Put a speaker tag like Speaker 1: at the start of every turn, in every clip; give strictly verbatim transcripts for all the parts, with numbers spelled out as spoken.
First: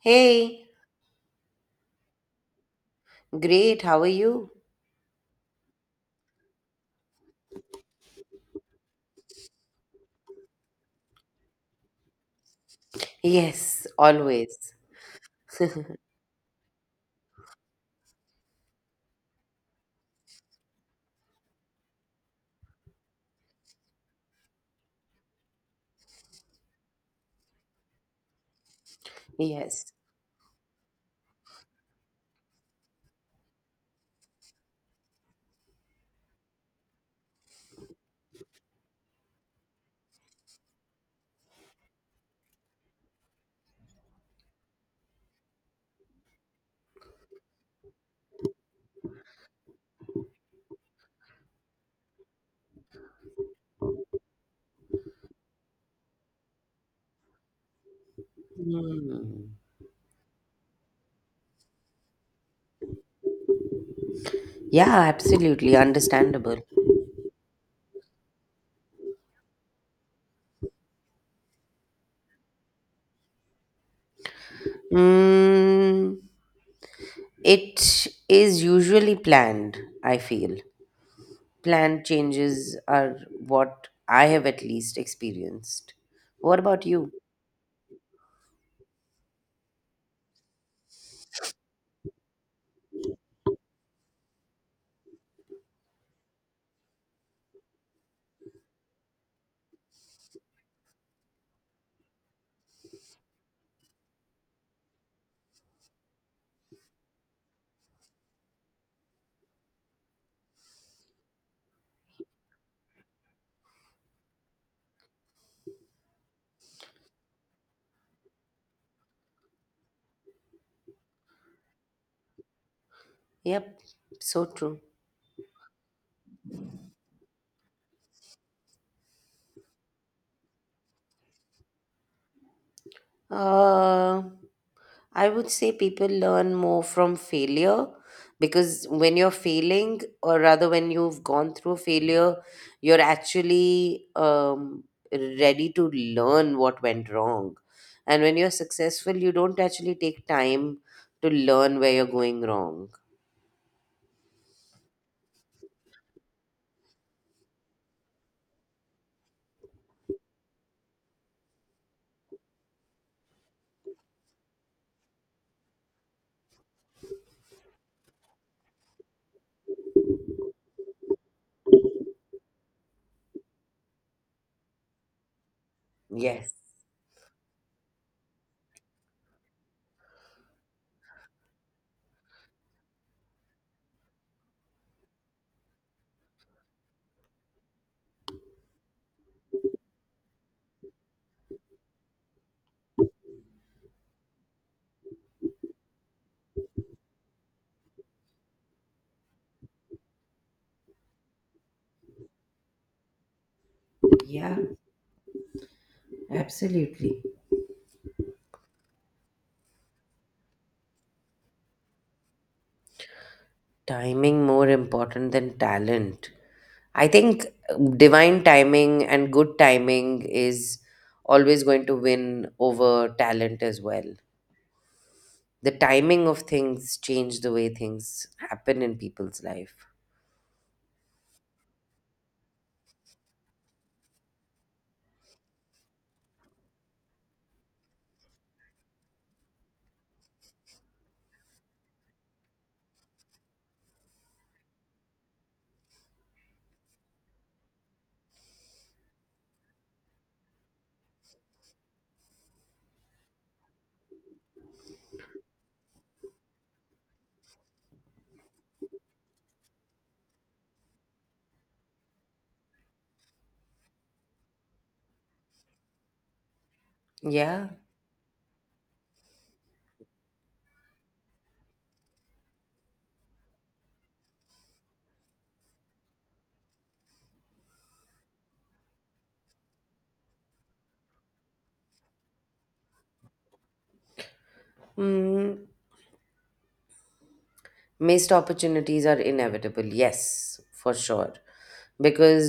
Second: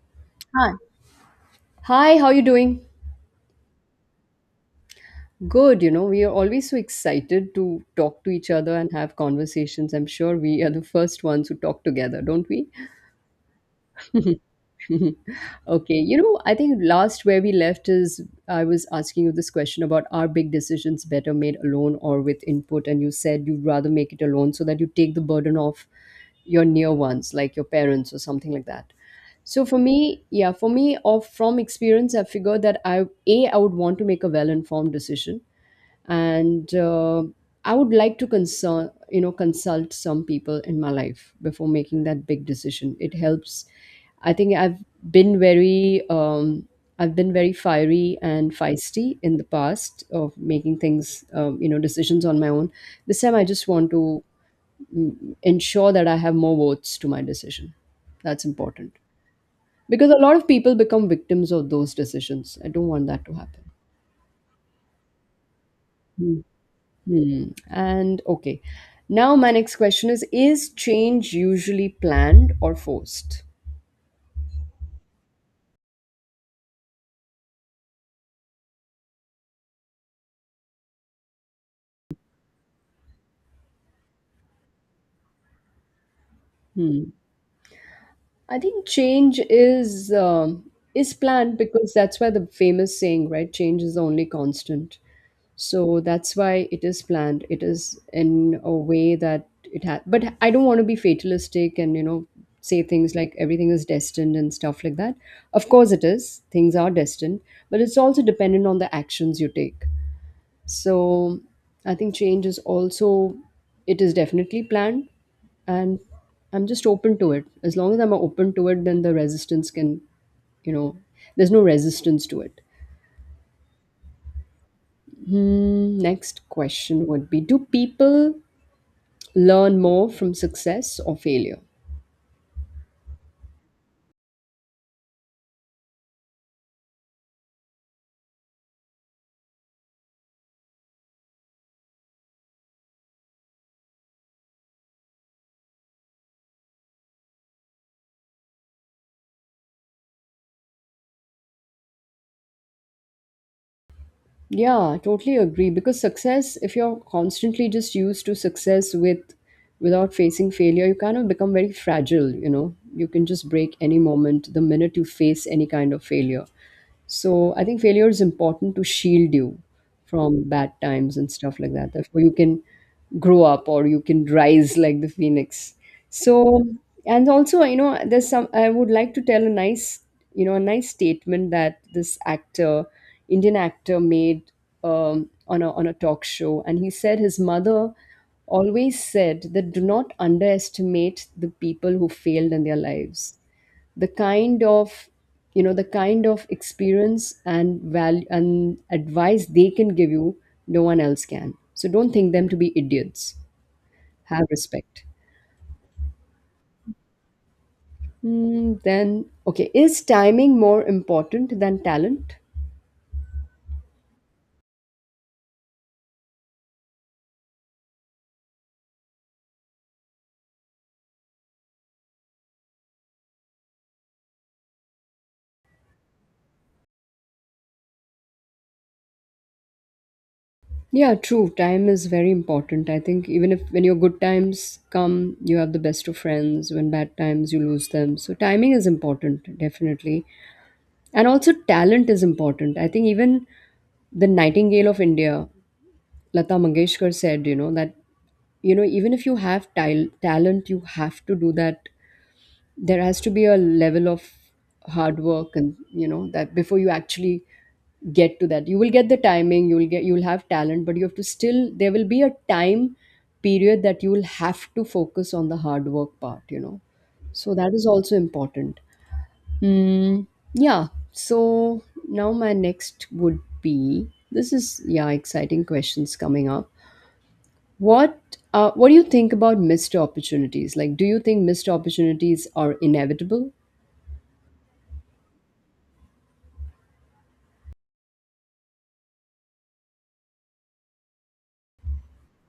Speaker 1: Hey,
Speaker 2: Hi. Hi, how you doing?
Speaker 1: great. How are you?
Speaker 2: Good, you know, we are always so excited to talk to each other and have conversations. I'm sure we are the first ones who talk together, don't we?
Speaker 1: Yes, always.
Speaker 2: Okay. You know, I think last where we left is I was asking you this question about, are big decisions better made alone or with input? And you said you'd rather make it alone so that you take the burden off your near ones, like your parents or something like that. So for
Speaker 1: Yes.
Speaker 2: me, yeah, for me, of from experience, I figured that I a I would want to make a well-informed decision and uh, I would like to consult, you know, consult some people in my life before making that big decision. It helps. I think i've been very um, I've been very fiery and feisty in the past of making things, um, you know, decisions on my own. This time I just want to mm, ensure that I have more votes to my decision. That's important,
Speaker 1: Hmm.
Speaker 2: because a lot of people become victims of those decisions. I don't want that to happen.
Speaker 1: Yeah, absolutely. Understandable.
Speaker 2: Hmm. And okay. Now my next question is is change usually planned or forced?
Speaker 1: Mm, it is usually planned, I feel. Planned changes are what I have at least experienced. What about
Speaker 2: Hmm.
Speaker 1: you?
Speaker 2: I think change is um, is planned, because that's why the famous saying, right? Change is the only constant. So that's why it is planned. It is in a way that it has. But I don't want to be fatalistic and, you know, say things like everything is destined and stuff like that. Of course, it is. Things are destined, but it's also dependent on the actions you take. So I think change is also, it is definitely planned, and I'm just open to it. As long as I'm open to it, then the resistance can, you know, there's no resistance to it.
Speaker 1: Yep, so true.
Speaker 2: Hmm, next question would be, do people learn more from success or failure?
Speaker 1: Uh, I would say people learn more from failure because when you're failing, or rather when you've gone through a failure, you're actually um, ready to learn what went wrong. And when you're successful, you don't actually take time to learn where you're going wrong.
Speaker 2: Yeah, totally agree. Because success, if you're constantly just used to success with without facing failure, you kind of become very fragile, you know. You can just break any moment the minute you face any kind of failure. So I think failure is important to shield you from bad times and stuff like that. Therefore, you can grow up or you can rise like the phoenix.
Speaker 1: Yes.
Speaker 2: So, and also, you know, there's some, I would like to tell a nice, you know, a nice statement that this actor, Indian actor, made um, on, a, on a talk show. And he said his mother always said that, do not underestimate the people who failed in their lives. The kind of, you know, the kind of experience and value and advice they can give you, no one else can. So don't think them to be idiots. Have
Speaker 1: Yeah,
Speaker 2: respect.
Speaker 1: absolutely.
Speaker 2: Hmm, then okay, is timing more important than talent?
Speaker 1: Timing more important than talent. I think uh, divine timing and good timing is always going to win over talent as well. The timing of things change the way things happen in people's life.
Speaker 2: Yeah, true. Time is very important. I think even if when your good times come, you have the best of friends. When bad times, you lose them. So timing is important, definitely. And also talent is important. I think even the nightingale of India, Lata Mangeshkar said, you know, that, you know, even if you have tal- talent, you have to do that. There has to be a level of hard work and, you know, that before you actually get to that. You will get the timing, you will get, you will have talent, but you have to still, there will be a time period that you will have to focus on the hard work part, you know. So
Speaker 1: Yeah.
Speaker 2: that is also important. Mm, yeah. So now my next would be, this is, yeah, exciting questions coming up. What uh, what do you think about missed opportunities? Like, do you think missed opportunities are inevitable?
Speaker 1: Mm, missed opportunities are inevitable. Yes, for sure. Because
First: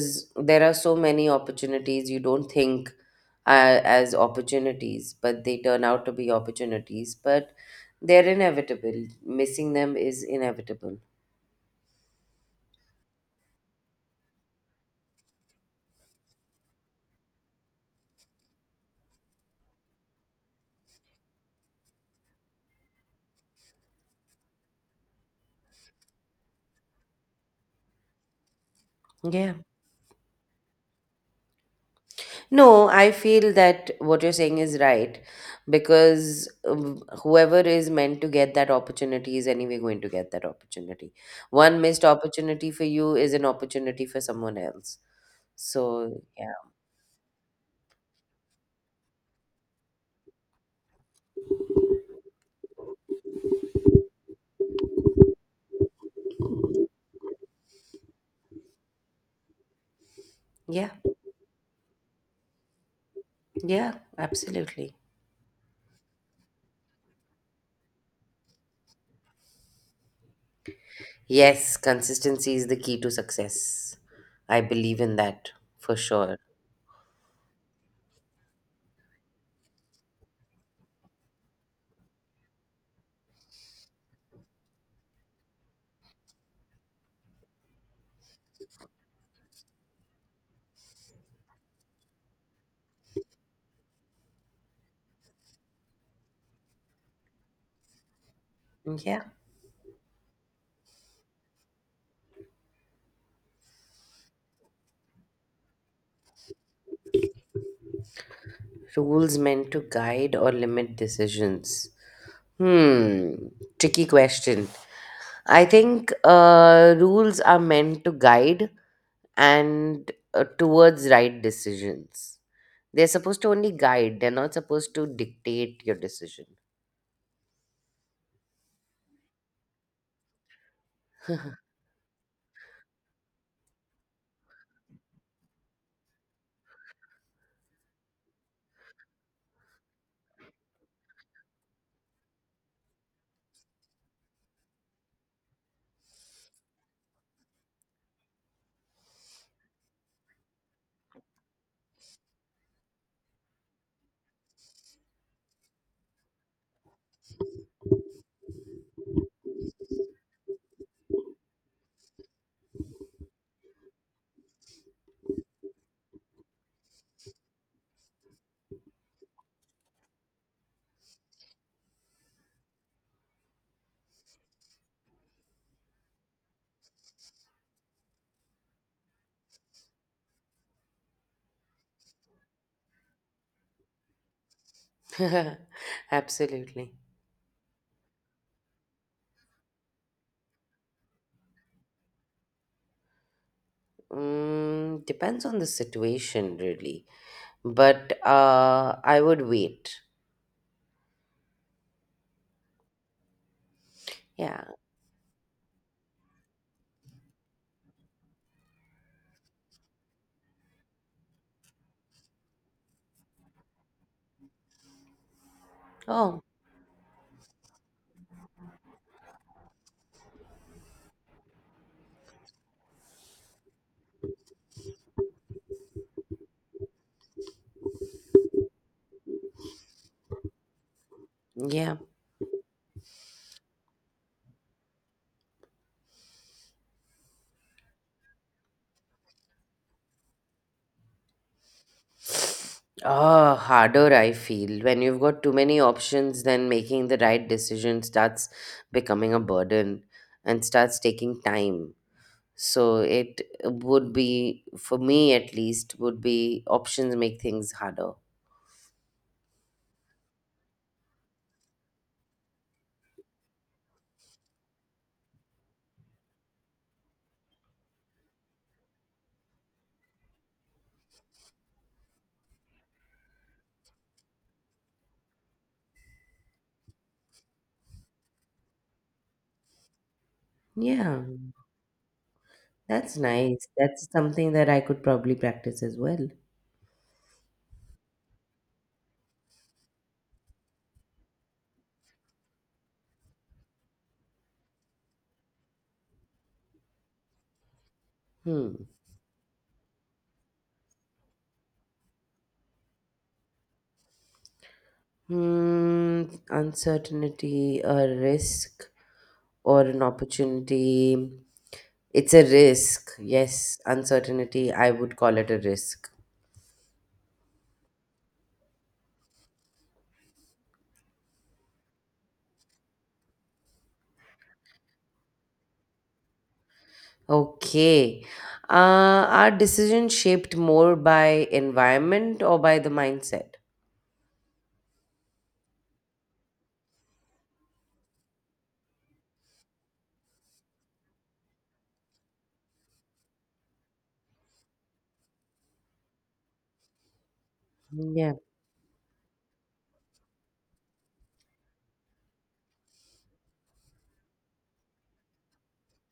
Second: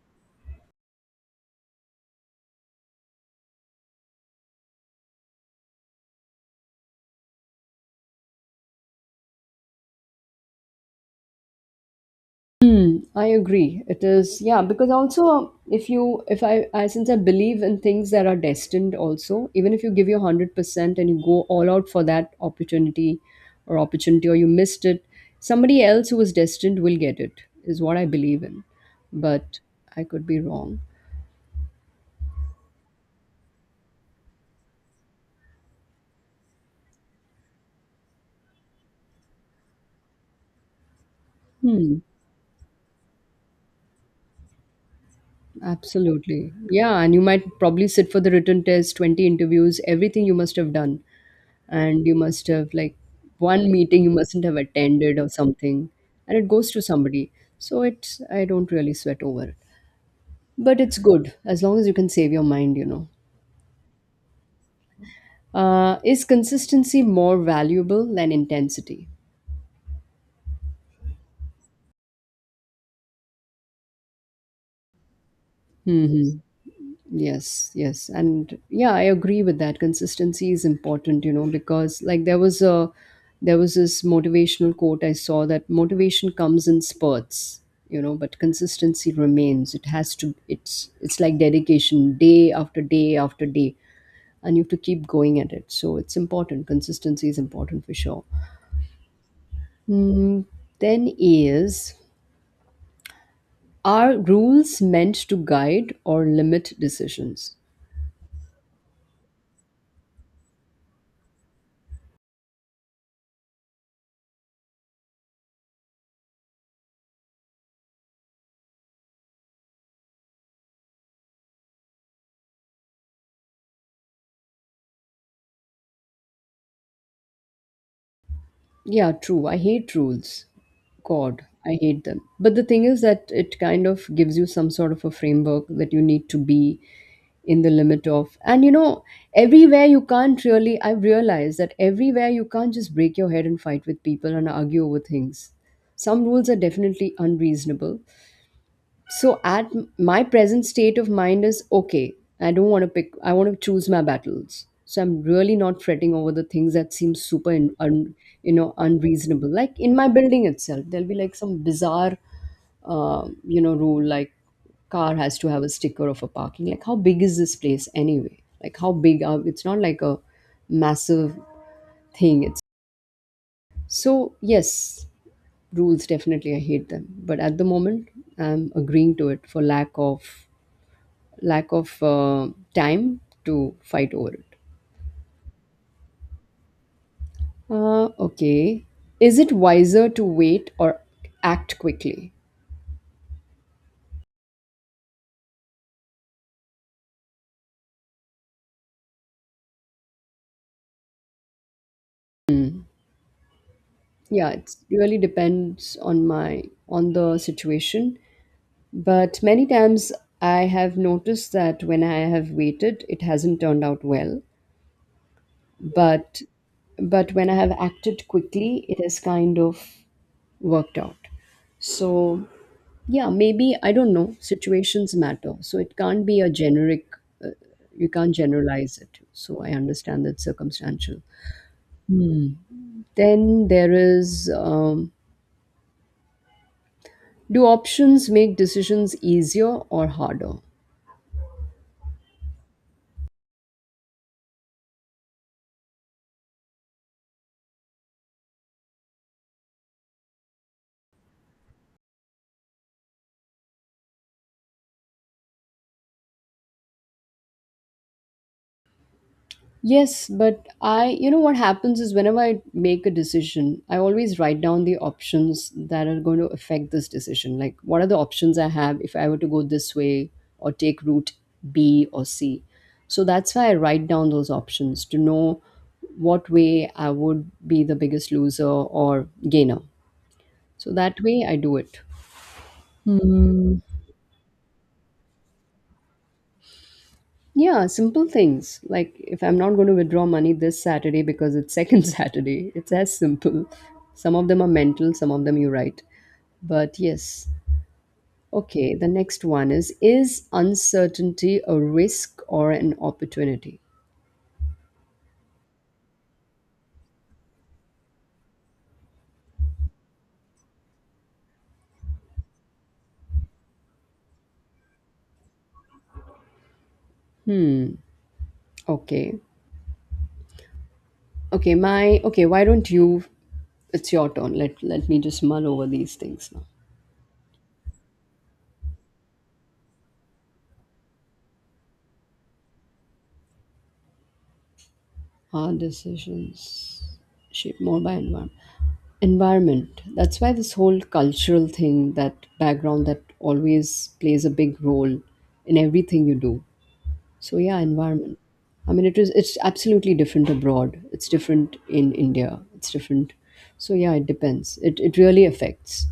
Speaker 1: there are so many opportunities you don't think uh, as opportunities, but they turn out to be opportunities. But they're inevitable. Missing them is inevitable.
Speaker 2: Hmm, I agree. It is, yeah, because also if you, if I, I, since I believe in things that are destined also, even if you give your one hundred percent and you go all out for that opportunity or opportunity or you missed it, somebody else who was destined will get it, is what I believe in.
Speaker 1: Yeah.
Speaker 2: But I could be wrong.
Speaker 1: No, I feel that what you're saying is right because um, whoever is meant to get that opportunity is anyway going to get that opportunity. One
Speaker 2: Hmm.
Speaker 1: missed opportunity for you is an opportunity for someone else. So, yeah.
Speaker 2: Absolutely. Yeah, and you might probably sit for the written test, twenty interviews, everything you must have done. And you must have like one meeting you mustn't have attended or something. And it goes to somebody. So it's, I don't really sweat over it. But
Speaker 1: Yeah.
Speaker 2: it's good as long as you can save your mind, you know.
Speaker 1: Yeah. Absolutely.
Speaker 2: Uh, is consistency more valuable than intensity?
Speaker 1: Yes, consistency is the key to success. I believe in that for
Speaker 2: Hmm.
Speaker 1: sure.
Speaker 2: Yes, yes. And yeah, I agree with that. Consistency is important, you know, because like there was a there was this motivational quote I saw, that motivation comes in spurts, you know, but consistency remains. It has to, it's it's like dedication day after day after day, and you have to keep going at it. So it's important. Consistency is important for sure.
Speaker 1: Yeah.
Speaker 2: Mm, then is, are rules meant to guide or limit decisions?
Speaker 1: Rules meant to guide or limit decisions. Hmm. Tricky question. I think uh, rules are meant to guide and uh, towards right decisions. They're supposed to only guide, they're not supposed to dictate your decision.
Speaker 2: Yeah, true. I hate rules. God, I hate them. But the thing is that it kind of gives you some sort of a framework that you need to be in the limit of. And you know, everywhere you can't really, I've realized that everywhere you can't just break your head and fight with people and argue over things. Some rules are definitely unreasonable, so at m- my present state of mind is okay. I don't want to pick. I want to choose my battles. So I'm really not fretting over the things that seem super, in, un, you know, unreasonable. Like in my building itself, there'll be like some bizarre, uh, you know, rule like car has to have a sticker of a parking. Like how big is this place anyway? Like how big are? It's not like a massive thing. It's so yes, rules definitely. I hate them, but at the moment, I'm agreeing to it for lack of lack of uh, time to fight over it.
Speaker 1: Absolutely.
Speaker 2: Uh, okay. Is it wiser to wait or act quickly?
Speaker 1: Mm, depends on the situation, really. But uh, I would wait.
Speaker 2: Yeah,
Speaker 1: Yeah.
Speaker 2: it really depends on my on the situation. But many times I have noticed that when I have waited, it hasn't turned out well.
Speaker 1: Oh,
Speaker 2: But but when I have acted quickly, it has kind of worked out. So, yeah, maybe, I don't know, situations matter. So, it can't be a generic, uh, you can't generalize it. So, I understand that circumstantial.
Speaker 1: yeah.
Speaker 2: Then there is um, do options make decisions easier or harder?
Speaker 1: Oh, harder I feel. When you've got too many options, then making the right decision starts becoming a burden and starts taking time. So it would be, for me at least, would be options make things harder.
Speaker 2: Yes, but I, you know, what happens is, whenever I make a decision, I always write down the options that are going to affect this decision. Like, what are the options I have if I were to go this way or take route B or C? So that's why I write down those options, to know what way I would be the biggest loser or gainer. So that
Speaker 1: Yeah,
Speaker 2: way I do it.
Speaker 1: that's nice. That's something that I could probably practice as well.
Speaker 2: Yeah, simple things. Like if I'm not going to withdraw money this Saturday because it's second Saturday, it's as simple. Some of them are mental, some of them you write. But yes.
Speaker 1: Hmm.
Speaker 2: Okay, the next one is Is uncertainty a risk or an opportunity?
Speaker 1: Hmm, uncertainty, a risk, or an opportunity. It's a risk. Yes, uncertainty, I would call it a risk.
Speaker 2: Hmm. Okay. Okay, my okay, why don't you, it's your turn. Let let me just mull over these things now.
Speaker 1: Okay. Uh, are decisions shaped more by environment or by the mindset?
Speaker 2: Hard decisions shaped more by environment. Environment, that's why this whole cultural thing, that background, that always plays a big role in everything you do. So yeah,
Speaker 1: Yeah.
Speaker 2: environment. I mean it is, it's absolutely different abroad, it's different in India, it's different. So yeah, it depends. It, it really affects.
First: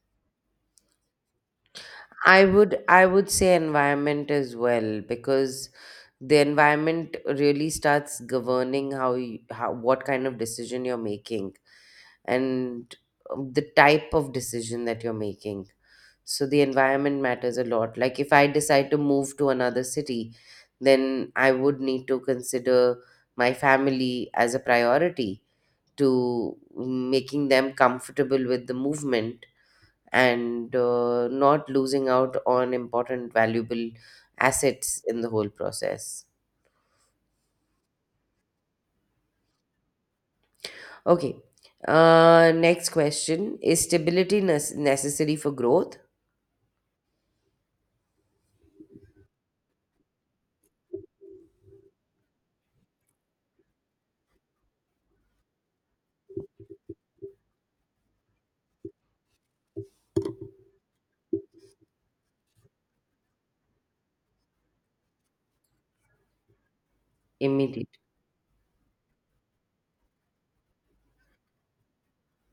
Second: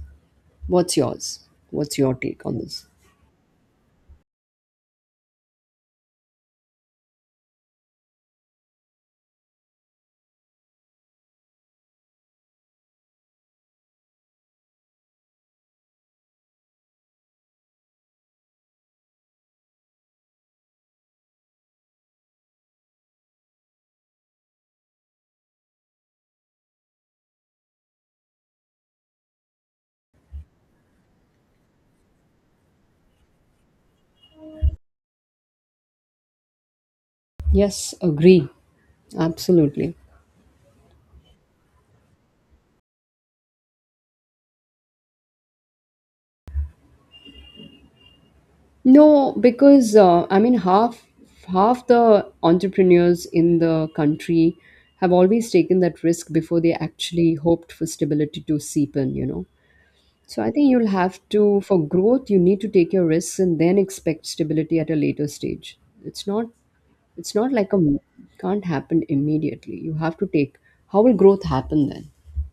Speaker 2: What's yours? What's your
Speaker 1: I
Speaker 2: take on
Speaker 1: would
Speaker 2: this?
Speaker 1: I would say environment as well because the environment really starts governing how you, how what kind of decision you're making. And um, the type of decision that you're making. So the environment matters a lot. Like if I decide to move to another city, then I would need to consider my family as a priority to making them comfortable with the movement and uh, not losing out on important, valuable assets in the whole process.
Speaker 2: Yes, agree, absolutely.
Speaker 1: Okay. Uh, next question. Is stability nes- necessary for growth?
Speaker 2: No, because uh, I mean half half the entrepreneurs in the country have always taken that risk before they actually hoped for stability to seep in, you know. So I think you'll have to, for growth you need to take your risks and then expect stability at a later stage. It's not, it's not like a,
Speaker 1: Immediately.
Speaker 2: can't happen immediately. You have to take. How will growth happen then?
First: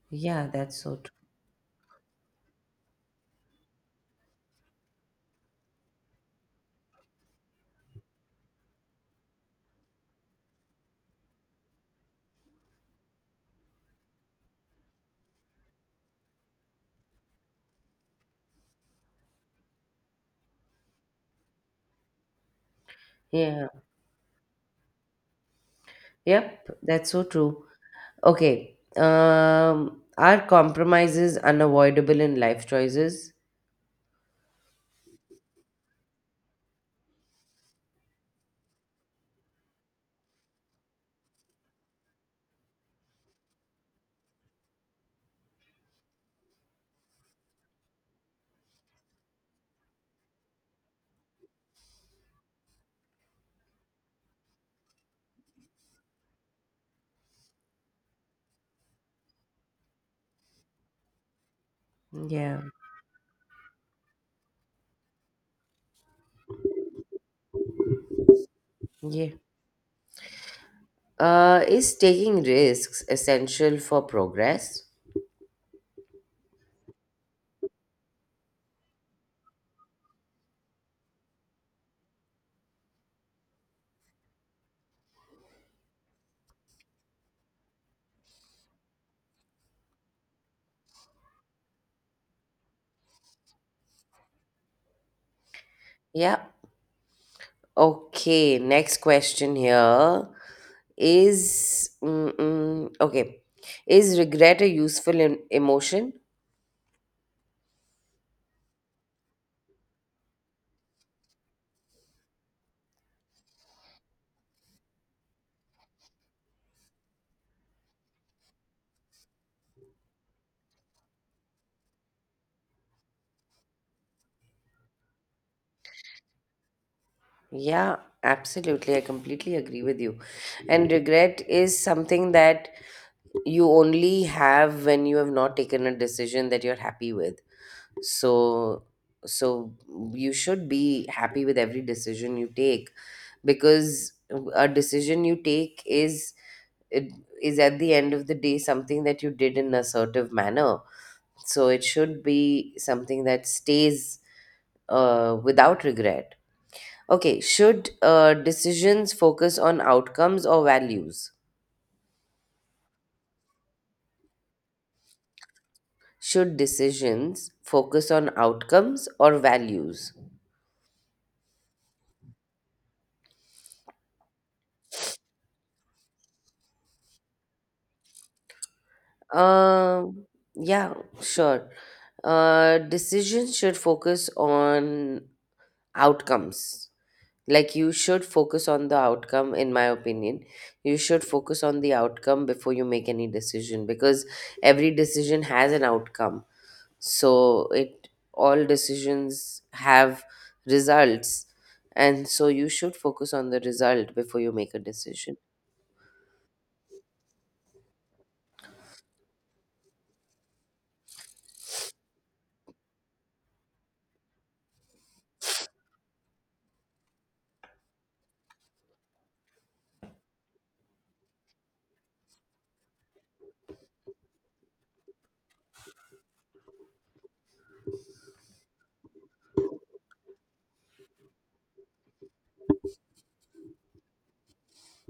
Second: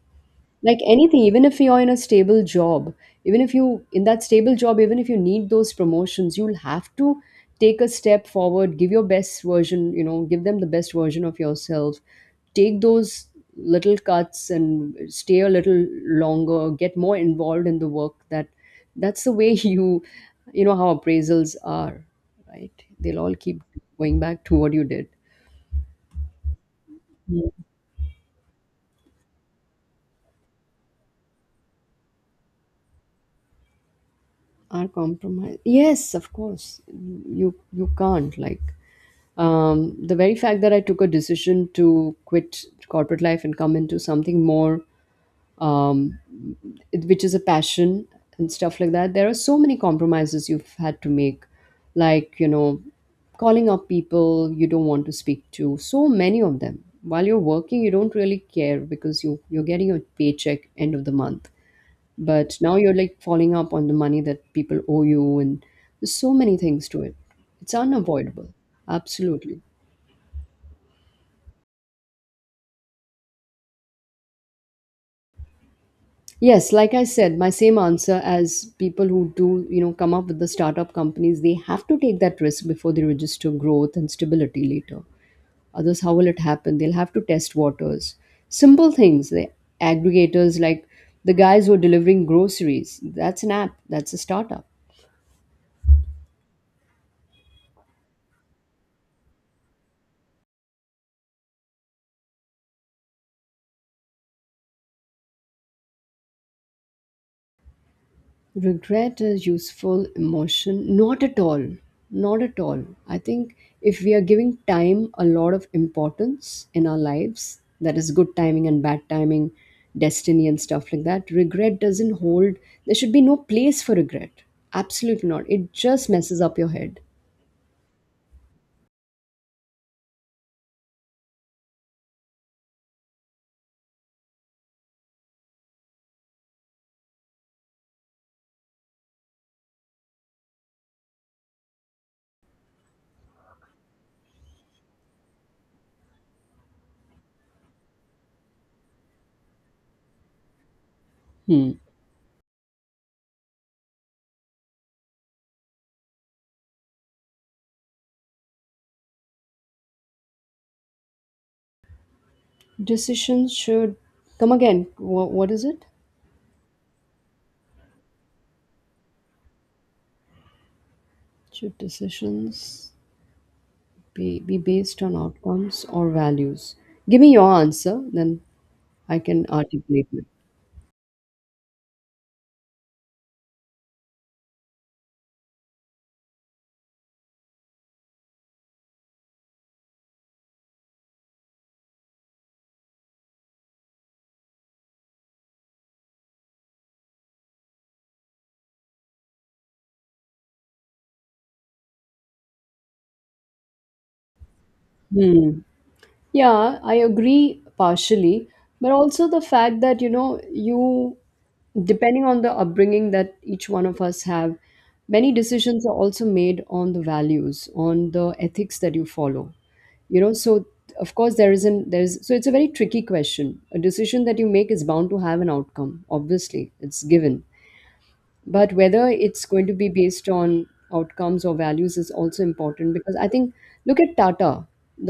Speaker 1: Yeah,
Speaker 2: Like
Speaker 1: that's so true.
Speaker 2: anything, even if you're in a stable job, even if you in that stable job, even if you need those promotions, you'll have to take a step forward, give your best version, you know, give them the best version of yourself, take those little cuts and stay a little longer, get more involved in the work that, that's the way you you know how appraisals are, right? They'll all keep
Speaker 1: Yeah.
Speaker 2: going back to what you did.
Speaker 1: Yep, that's so
Speaker 2: Mm.
Speaker 1: true. Okay. Um, are compromises unavoidable in life choices?
Speaker 2: Are compromised, yes, of course. You you can't like, um, the very fact that I took a decision to quit corporate life and come into something more, um, it- which is a passion and stuff like that, there are so many compromises you've had to make, like, you know, calling up people you don't want to speak to, so many of them. While you're working, you don't really care because you, you're getting your paycheck end of the month. But
Speaker 1: Yeah.
Speaker 2: now you're like falling up on the money that people owe you, and there's so many things to it. It's unavoidable.
Speaker 1: Yeah.
Speaker 2: Absolutely.
Speaker 1: Uh, is taking risks essential for progress?
Speaker 2: Yes, like I said, my same answer as people who do, you know, come up with the startup companies, they have to take that risk before they register growth and stability later. Others, how will it happen? They'll have to test waters. Simple things, the aggregators like the guys who are delivering groceries, that's an app, that's a startup.
Speaker 1: Yeah. Okay. Next question here is mm, mm, okay. Is regret a useful em- emotion?
Speaker 2: Regret a useful emotion? Not at all. Not at all. I think if we are giving time a lot of importance in our lives, that is good timing and bad timing, destiny and stuff like that. Regret doesn't hold. There should be no place for regret. Absolutely not, it just messes up your head.
Speaker 1: Yeah, absolutely. I completely agree with you. And regret is something that you only have when you have not taken a decision that you're happy with, so so you should be happy with every decision you take, because a decision you take is, it is at the end of the day something that you did in an assertive manner, so
Speaker 2: Hmm.
Speaker 1: it should be something that stays uh, without regret. Okay, should uh, decisions focus on outcomes or values?
Speaker 2: Decisions should, come again, what, what is it?
Speaker 1: Should decisions focus on outcomes or values?
Speaker 2: Should decisions be, be based on outcomes or values? Give me your answer then, I can articulate
Speaker 1: Um,
Speaker 2: it.
Speaker 1: yeah, sure. Uh, decisions should focus on outcomes. Like you should focus on the outcome, in my opinion. You should focus on the outcome before you make any decision because every decision has an outcome. So it, all decisions have results, and so you should focus on the result before you make a decision.
Speaker 2: Hmm. Yeah, I agree partially, but also the fact that you know you, depending on the upbringing that each one of us have, many decisions are also made on the values, on the ethics that you follow. You know, so of course there isn't there's so it's a very tricky question. A decision that you make is bound to have an outcome. Obviously, it's given, but whether it's going to be based on outcomes or values is also important, because I think look at Tata.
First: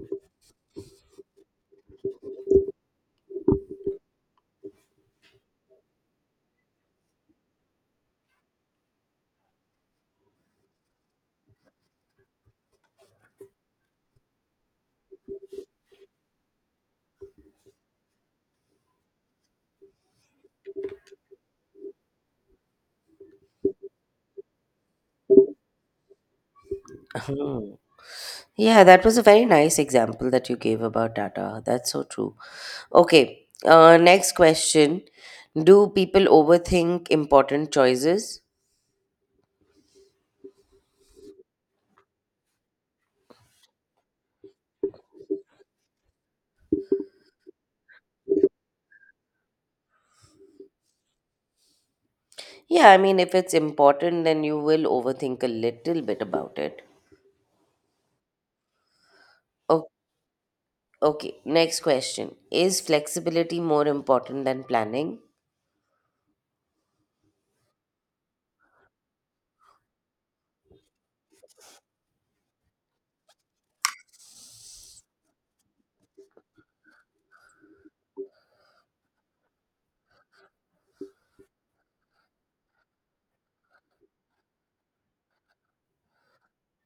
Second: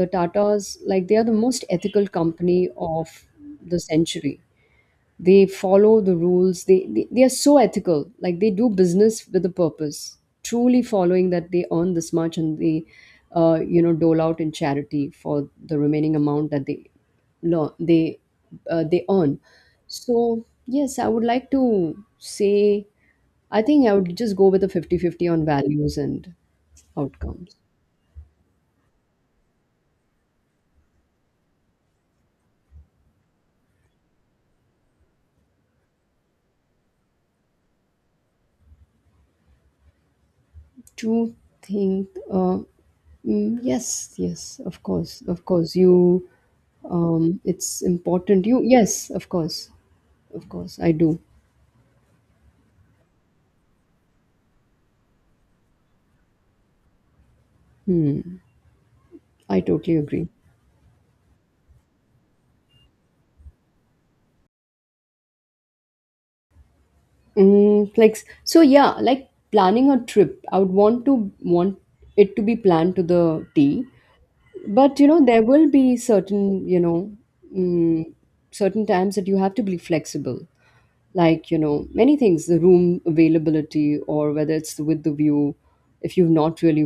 Speaker 2: The Tatas, like, they are the most ethical company of the century. They follow the rules, they, they they are so ethical, like they do business with a purpose, truly following that. They earn this much and they, uh, you know, dole out in charity for the remaining amount that they, no, they, uh, they earn. So yes, I would like to say, I think I would just go with a fifty-fifty on values and outcomes.
Speaker 1: Hmm. Yeah, that was a very nice example that you gave about data. That's so true. Okay, uh, next question. Do people overthink important choices?
Speaker 2: To think, uh, mm, yes, yes, of course, of course you, um it's important, you, yes, of course, of course I do.
Speaker 1: Yeah, I mean, if it's important, then you will overthink a little bit about it.
Speaker 2: Hmm I
Speaker 1: O-
Speaker 2: totally agree.
Speaker 1: okay, next question. Is flexibility more important than planning?
Speaker 2: Mm, like so, yeah, like planning a trip, I would want to want it to be planned to the T. But you know, there will be certain, you know, mm, certain times that you have to be flexible. Like, you know, many things, the room availability or whether it's with the view. If you've not really,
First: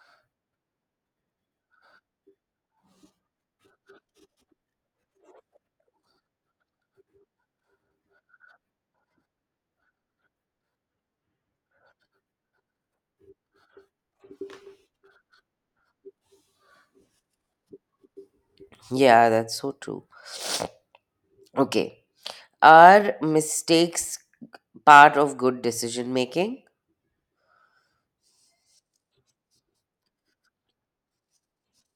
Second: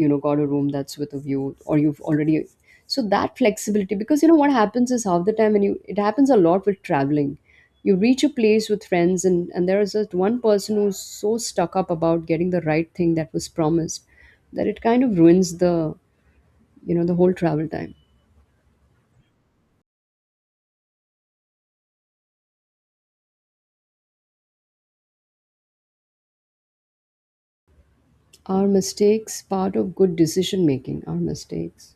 Speaker 2: you know, got a room that's with a view, or you've already, so that flexibility, because you know what happens is, half the time when you, it happens a lot with traveling, you reach a place with friends and and there is just one person who's so stuck up about getting the right thing that was promised, that it kind of ruins the, you know, the whole travel time.
Speaker 1: Yeah, that's so true. Okay, are mistakes part of good decision making?
Speaker 2: Our mistakes part of good decision making? Our mistakes?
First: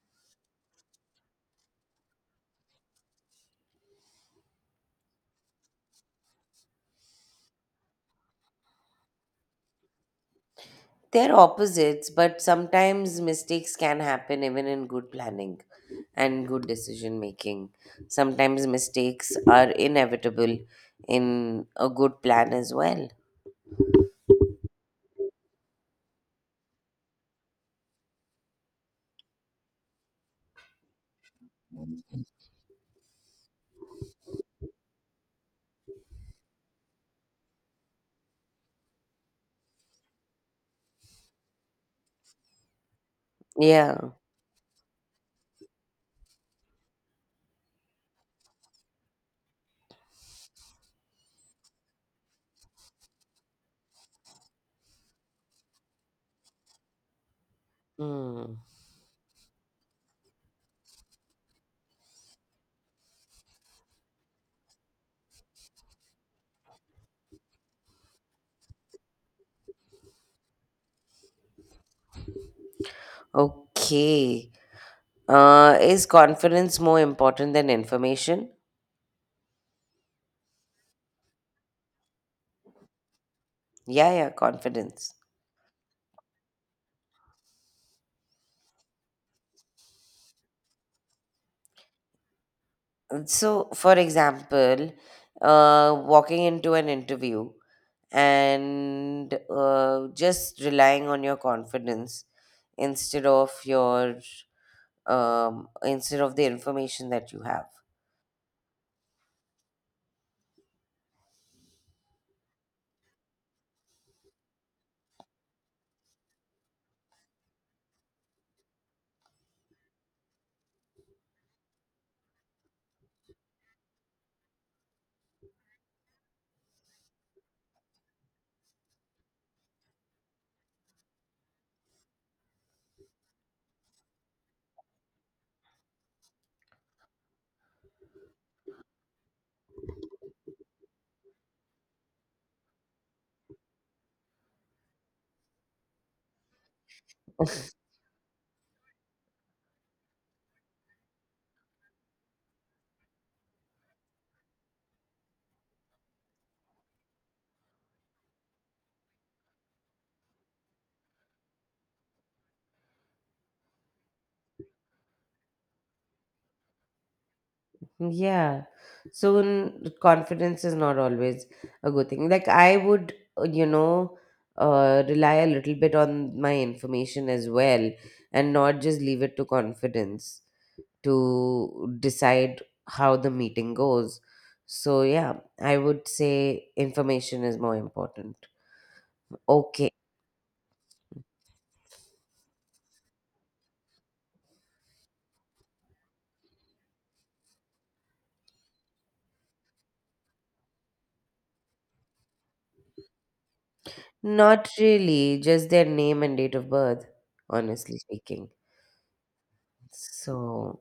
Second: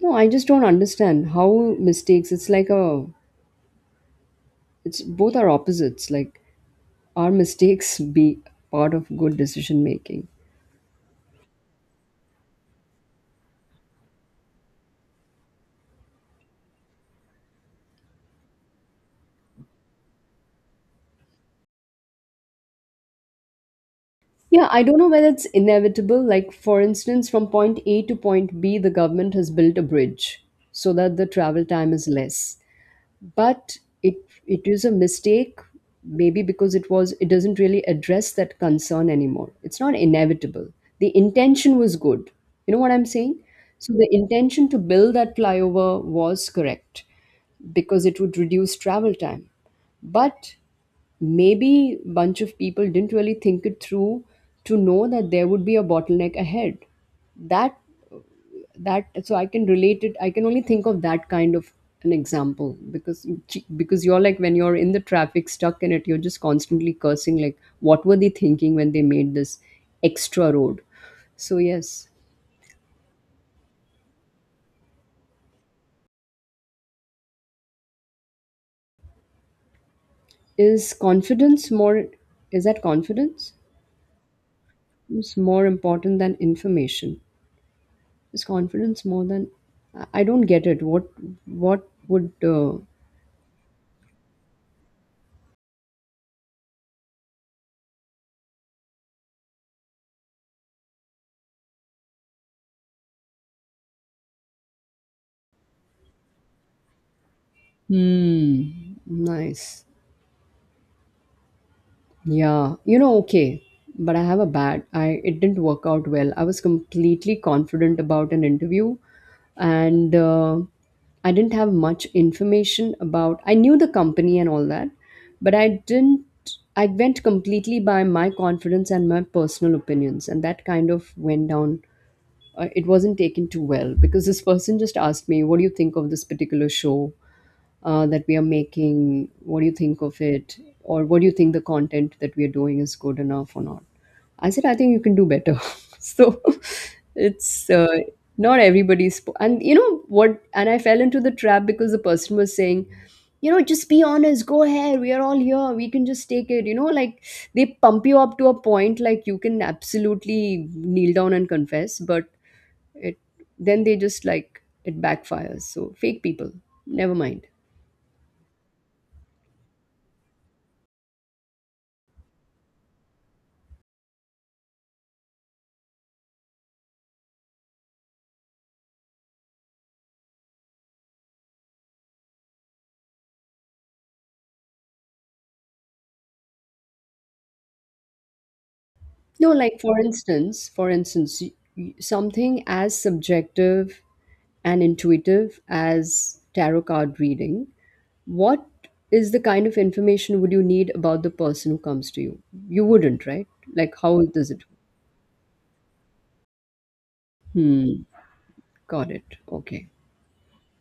Speaker 2: No, I just don't understand how mistakes. It's like a, it's both are opposites. Like, are mistakes be part of good decision making?
Speaker 1: They're opposites, but sometimes mistakes can happen even in good planning and good decision making. Sometimes mistakes are inevitable in a good plan as well.
Speaker 2: Yeah, I don't know whether it's inevitable. Like, for instance, from point A to point B, the government has built a bridge so that the travel time is less. But it it is a mistake, maybe, because it was, it doesn't really address that concern anymore. It's not inevitable. The intention was good, you know what I'm saying? So the
Speaker 1: Yeah.
Speaker 2: intention to build that flyover was correct, because it would reduce travel time, but maybe bunch of people didn't really think it through, to know that there would be a bottleneck ahead. That,
Speaker 1: Hmm.
Speaker 2: that, so I can relate it, I can only think of that kind of an example, because because you're like when you're in the traffic stuck in it, you're just constantly cursing like, what were they thinking when they made this extra road? So yes.
Speaker 1: Okay. Uh, is confidence more important than information?
Speaker 2: Is confidence more, is that confidence,
Speaker 1: Yeah, yeah, confidence.
Speaker 2: is more important than information? Is confidence more than, i I don't get it, what what would uh,
Speaker 1: So, for example, uh, walking into an interview and uh, just relying on your confidence instead of your um, instead of the information that you have.
Speaker 2: hmm nice. Yeah, you know, okay, but I have a bad. I, it didn't work out well. I was completely confident about an interview, and uh, I didn't have much information about. I knew the company and all that, but I didn't. I went completely by my confidence and my personal opinions, and that kind of went down. Uh, it wasn't taken too well, because this person just asked me, "What do you think of this particular show uh, that we are making? What do you think of it? Or what do you think the content that we are doing is good enough or not?" I said, "I think you can do better." So it's uh, not everybody's, po- and you know what? And I fell into the trap because the person was saying. You know, just be honest. Go ahead. We are all here. We can just take it. You know, like they pump you up to a point like you can absolutely kneel down and confess, but it, then they just like it backfires. So fake people. Never mind.
Speaker 1: Yeah. So n- confidence is not always a good thing. Like I would, uh, you know, uh, rely a little bit on my information as well and not just leave it to confidence to decide how the meeting goes. So, yeah, I would say information is more important.
Speaker 2: No, like
Speaker 1: Okay.
Speaker 2: for instance, for instance y- y- something as subjective and intuitive as tarot card reading, what is the kind of information would you need about the person who comes to you? You wouldn't, right? Like, how does it—
Speaker 1: Not really, just their name and date of birth,
Speaker 2: hmm
Speaker 1: honestly speaking.
Speaker 2: got it, okay.
Speaker 1: So,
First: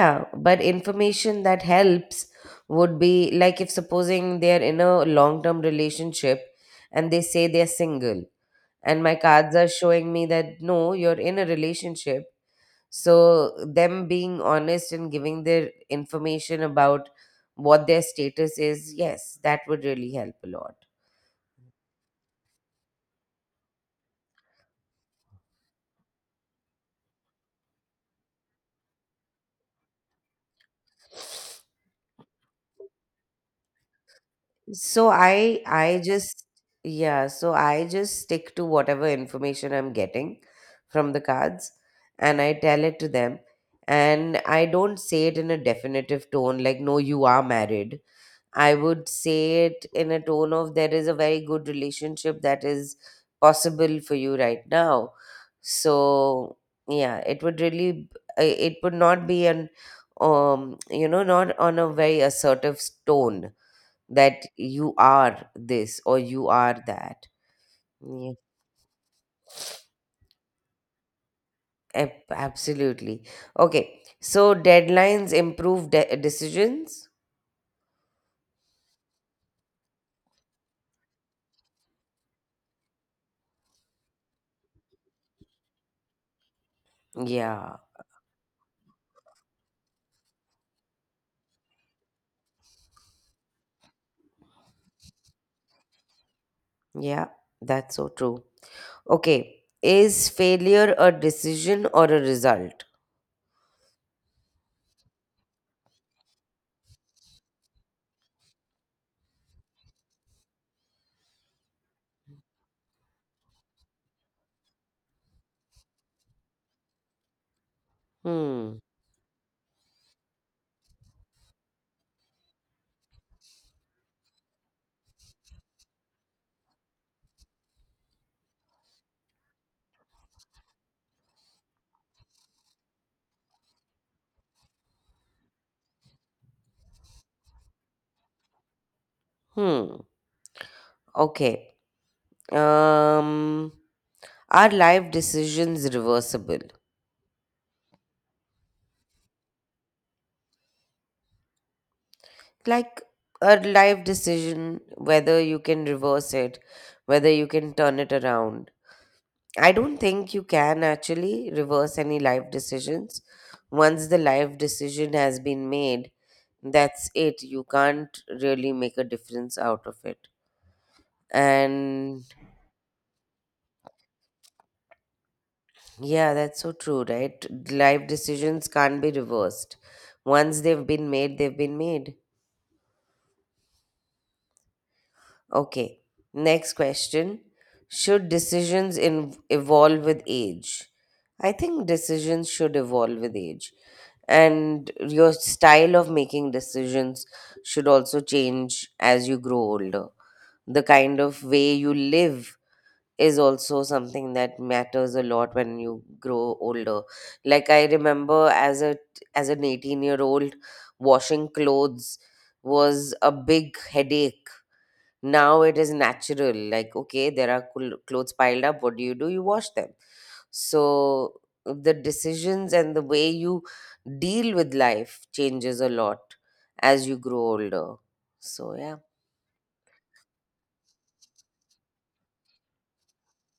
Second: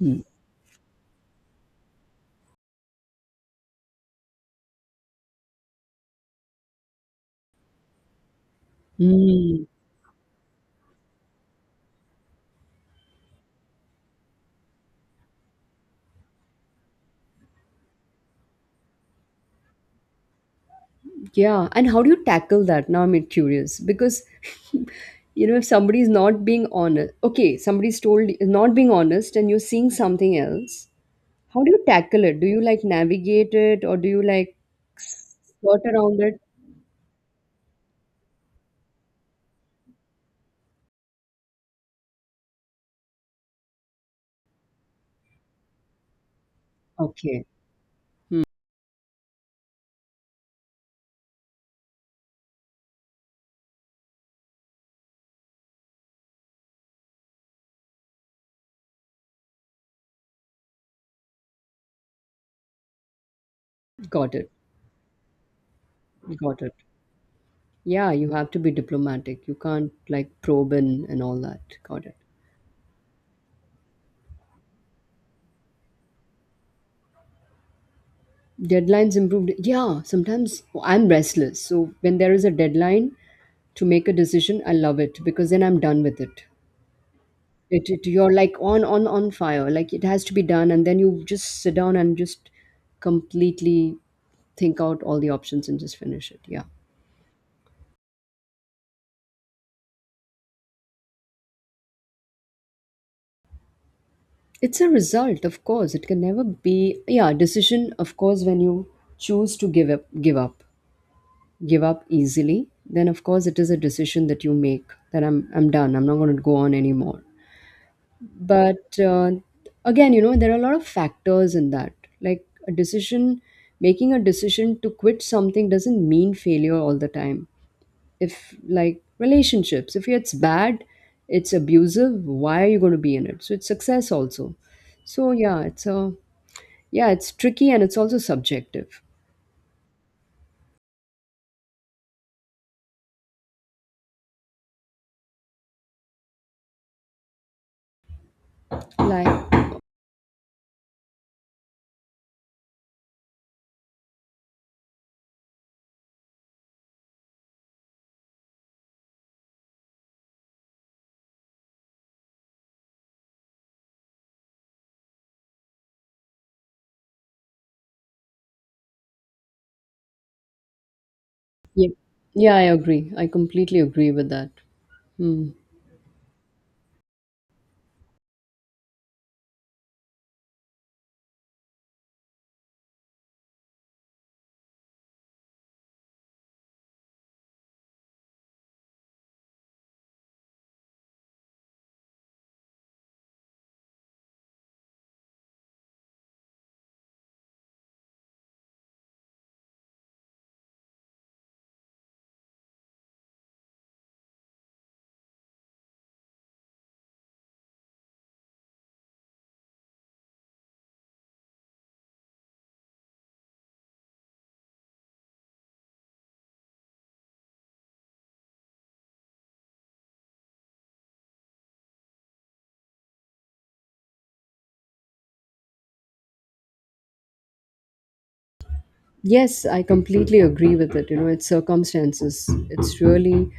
Speaker 2: hmm.
Speaker 1: but information that helps would be like if supposing they're in a long term relationship and they say they're single, and my cards
Speaker 2: Hmm.
Speaker 1: are showing me that no, you're in a relationship. So, them being honest and giving their information about what their status is, yes, that would really help a lot.
Speaker 2: Yeah, and how do you tackle that? Now I'm curious, because, you know, if somebody's not being honest, okay, somebody's told not being honest and you're seeing something else, how do you tackle it? Do you like navigate it or do you like
Speaker 1: So I
Speaker 2: skirt
Speaker 1: I
Speaker 2: around it?
Speaker 1: just, yeah, so I just stick to whatever information I'm getting from the cards and I tell it to them, and I don't say it in a definitive tone like no you are
Speaker 2: Okay,
Speaker 1: married. I would say it in a tone of there is a very good relationship that is possible for you right now. So yeah, it would really b- uh, it would not be an um you know, not on a very assertive s- tone
Speaker 2: got
Speaker 1: that
Speaker 2: it,
Speaker 1: you are this or you
Speaker 2: got it.
Speaker 1: are that.
Speaker 2: Yeah,
Speaker 1: Yeah,
Speaker 2: you have to be diplomatic. You can't like probe in and all that. Got it.
Speaker 1: ab- absolutely. Okay, so deadlines improve de- decisions.
Speaker 2: Deadlines improved. Yeah, sometimes I'm restless. So when there is a deadline to make a decision, I love it, because then I'm done with it.
Speaker 1: Yeah,
Speaker 2: It, it you're like on on on fire. Like it has to be done, and then you just sit down and just completely think out all the options and just finish it. Yeah.
Speaker 1: yeah, that's so true. Okay. Is failure a decision or a result?
Speaker 2: It's a result, of course. It can never be, yeah, decision, of course, when you choose to give up give up. Give up easily, then of course it is a decision that you make, that I'm I'm done. I'm not gonna go on anymore.
Speaker 1: Hmm.
Speaker 2: But uh, again, you know, there are a lot of factors in that. Like a decision, making a decision to quit something doesn't mean failure all the time. If like relationships, if it's bad, it's abusive, why are you going to be in it? So it's success also. So yeah, it's a, yeah, it's tricky and it's also subjective.
Speaker 1: Hmm. Okay. Um, are life decisions reversible?
Speaker 2: Like,
Speaker 1: Like a life decision, whether you can reverse it, whether you can turn it around. I don't think you can actually reverse any life decisions. Once the life decision has been made, that's it. You can't really make a difference out of it.
Speaker 2: yeah,
Speaker 1: And
Speaker 2: yeah, I agree, I completely agree with that. Hmm.
Speaker 1: yeah, that's so true, right? Life decisions can't be reversed. Once they've been made, they've been made. Okay, next question. Should decisions in- evolve with age? I think decisions should evolve with age. And your style of making decisions should also change as you grow older. The kind of way you live is also something that matters a lot when you grow older. Like I remember as a as an eighteen year old, washing clothes was a big headache. Now it is natural, like okay, there are cl- clothes piled up, what do you do? You wash them. So the decisions and the way you deal with life changes a lot as you grow older. So yeah.
Speaker 2: Yes, I completely agree with it. You know, it's circumstances. It's really,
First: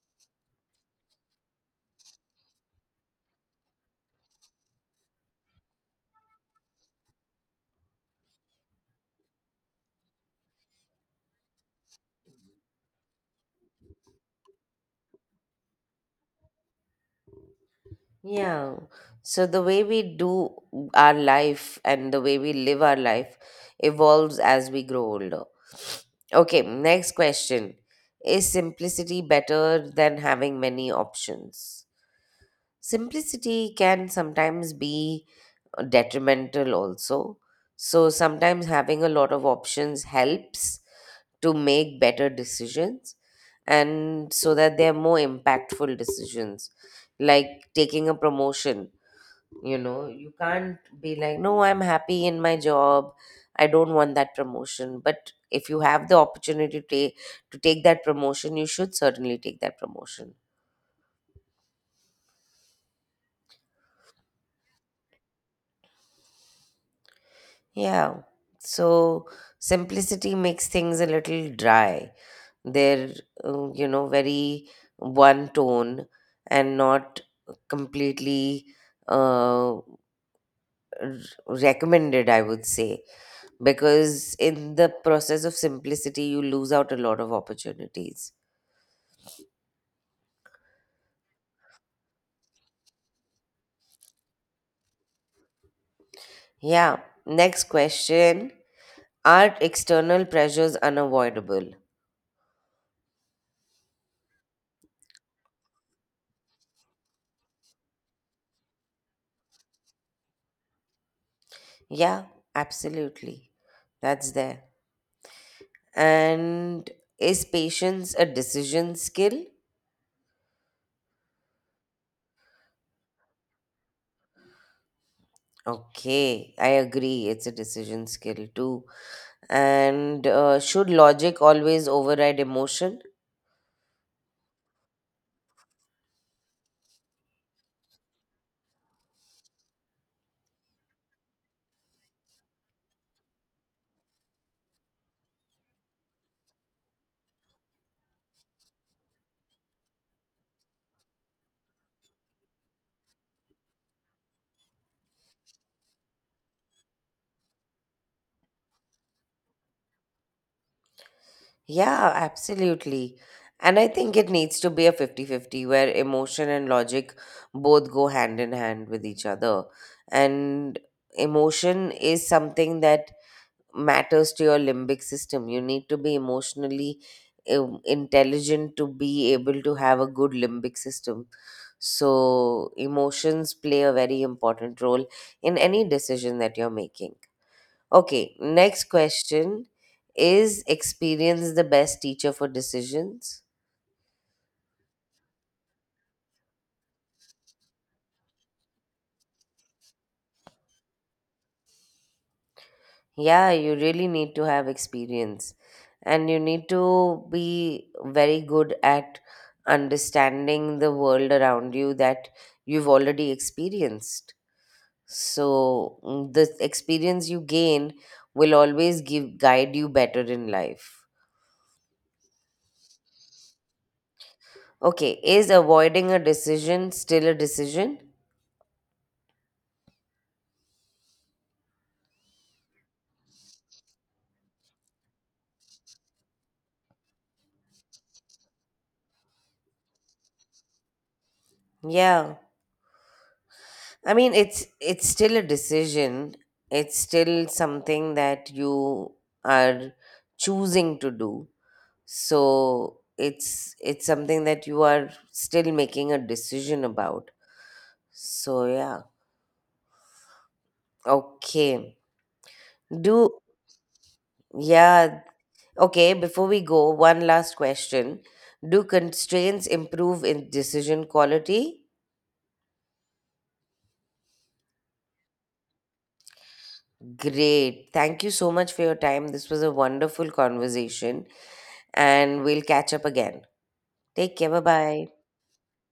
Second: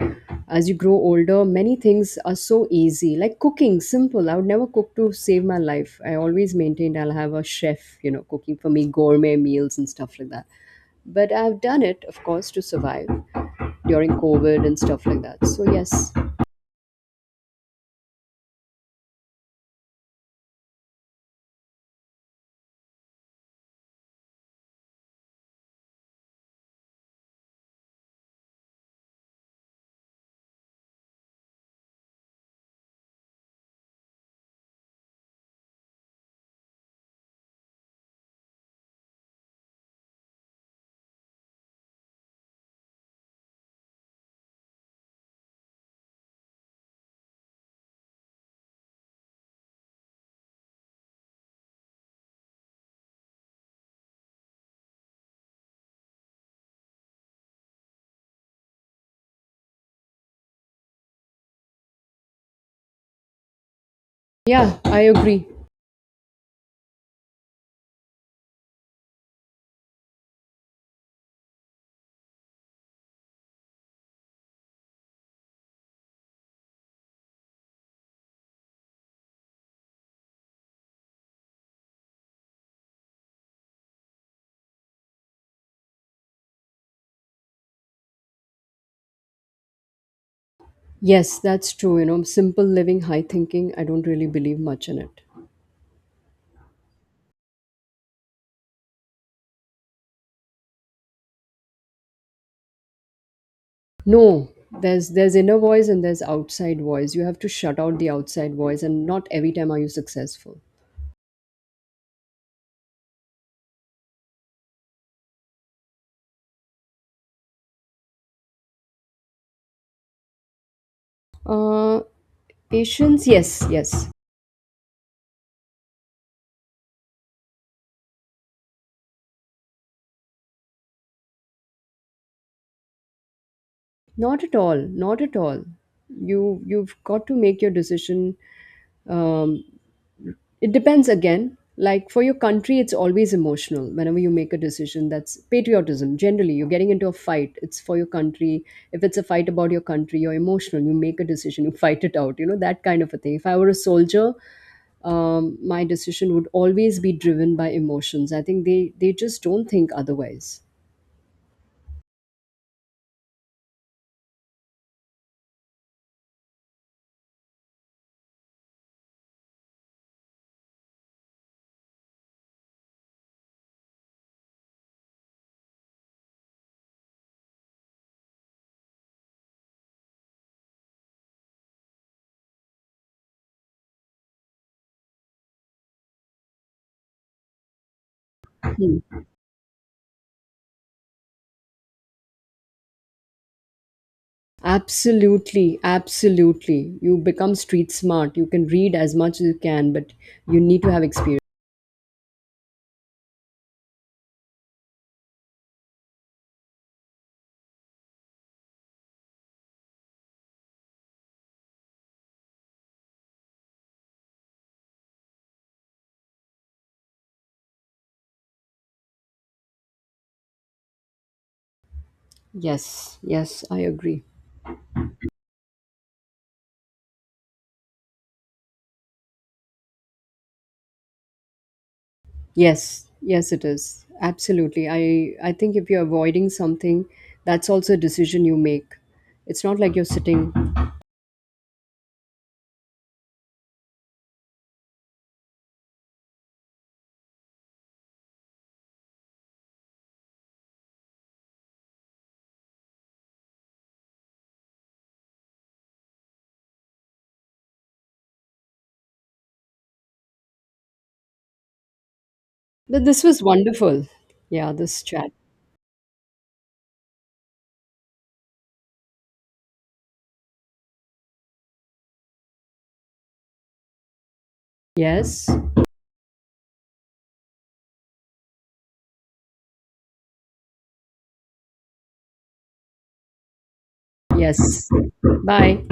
Speaker 2: as you grow older, many things are so easy. Like cooking, simple. I would never cook to save my life. I always maintained I'll have a chef, you know, cooking for me gourmet meals and stuff like that. But I've done it, of course, to survive during COVID and stuff like that. So, yes.
Speaker 1: Yeah. So the way we do our life and the way we live our life evolves as we grow older. Okay, next question. Is simplicity better than having many options? Simplicity can sometimes be detrimental also. So sometimes having a lot of options helps to make better decisions and so that they're more impactful decisions, like taking a promotion. You know, you can't be like no, I'm happy in my job, I don't want that promotion, but if you have the opportunity to take, to take that promotion, you should certainly take that promotion.
Speaker 2: Yeah, I agree.
Speaker 1: Yeah. So simplicity makes things a little dry. They're um, you know, very one tone, and not completely uh, r- recommended, I would say, because in the process of simplicity you lose out a lot of opportunities.
Speaker 2: Yes, that's true. You know, simple living, high thinking. I don't really believe much in it.
Speaker 1: Yeah. Next question, are external pressures unavoidable?
Speaker 2: No, there's there's inner voice and there's outside voice. You have to shut out the outside voice, and not every time are you successful.
Speaker 1: Yeah, absolutely. That's there. And is patience a decision skill?
Speaker 2: Uh, Patience, yes, yes.
Speaker 1: Okay, I agree, it's a decision skill too. And uh, should logic always override emotion?
Speaker 2: Not at all, not at all. You, you've got to make your decision. Um, it depends again. Like for your country, it's always emotional. Whenever you make a decision, that's patriotism. Generally, you're getting into a fight. It's for your country. If it's a fight about your country, you're emotional. You make a decision. You fight it out. You know, that kind of a thing. If I were a soldier, um, my decision would always be driven by emotions. I think they they just don't think otherwise.
Speaker 1: Yeah, absolutely. And I think it needs to be a fifty-fifty where emotion and logic both go hand in hand with each other. And emotion is something that matters to your limbic system. You need to be emotionally um, intelligent to be able to have a good limbic system. So, emotions play a very important role in any decision that you're making. Okay, next
Speaker 2: Hmm.
Speaker 1: question. Is experience the best teacher for decisions?
Speaker 2: Absolutely, absolutely. You become street smart. You can read as much as you can, but you need to have experience.
Speaker 1: Yeah, you really need to have experience and you need to be very good at understanding the world around you that you've already experienced. So, mm, the experience you gain will always give guide you better in life.
Speaker 2: Yes, yes, I agree.
Speaker 1: Okay, is avoiding a decision still a decision?
Speaker 2: Yes, yes, it is absolutely. I I think if you're avoiding something, that's also a decision you make. It's not like you're sitting.
Speaker 1: Yeah. I mean, it's it's still a decision. It's still something that you are choosing to do. So it's it's something that you are still making a decision about. So yeah. Okay.
Speaker 2: But this
Speaker 1: Do
Speaker 2: was wonderful. Yeah, this
Speaker 1: yeah.
Speaker 2: chat.
Speaker 1: Okay, before we go, one last question. Do constraints improve in decision quality?
Speaker 2: Yes,
Speaker 1: Great. Thank you so much for your time. This was a wonderful conversation and we'll catch up again. Take care. Bye
Speaker 2: yes.
Speaker 1: bye.
Speaker 2: Bye.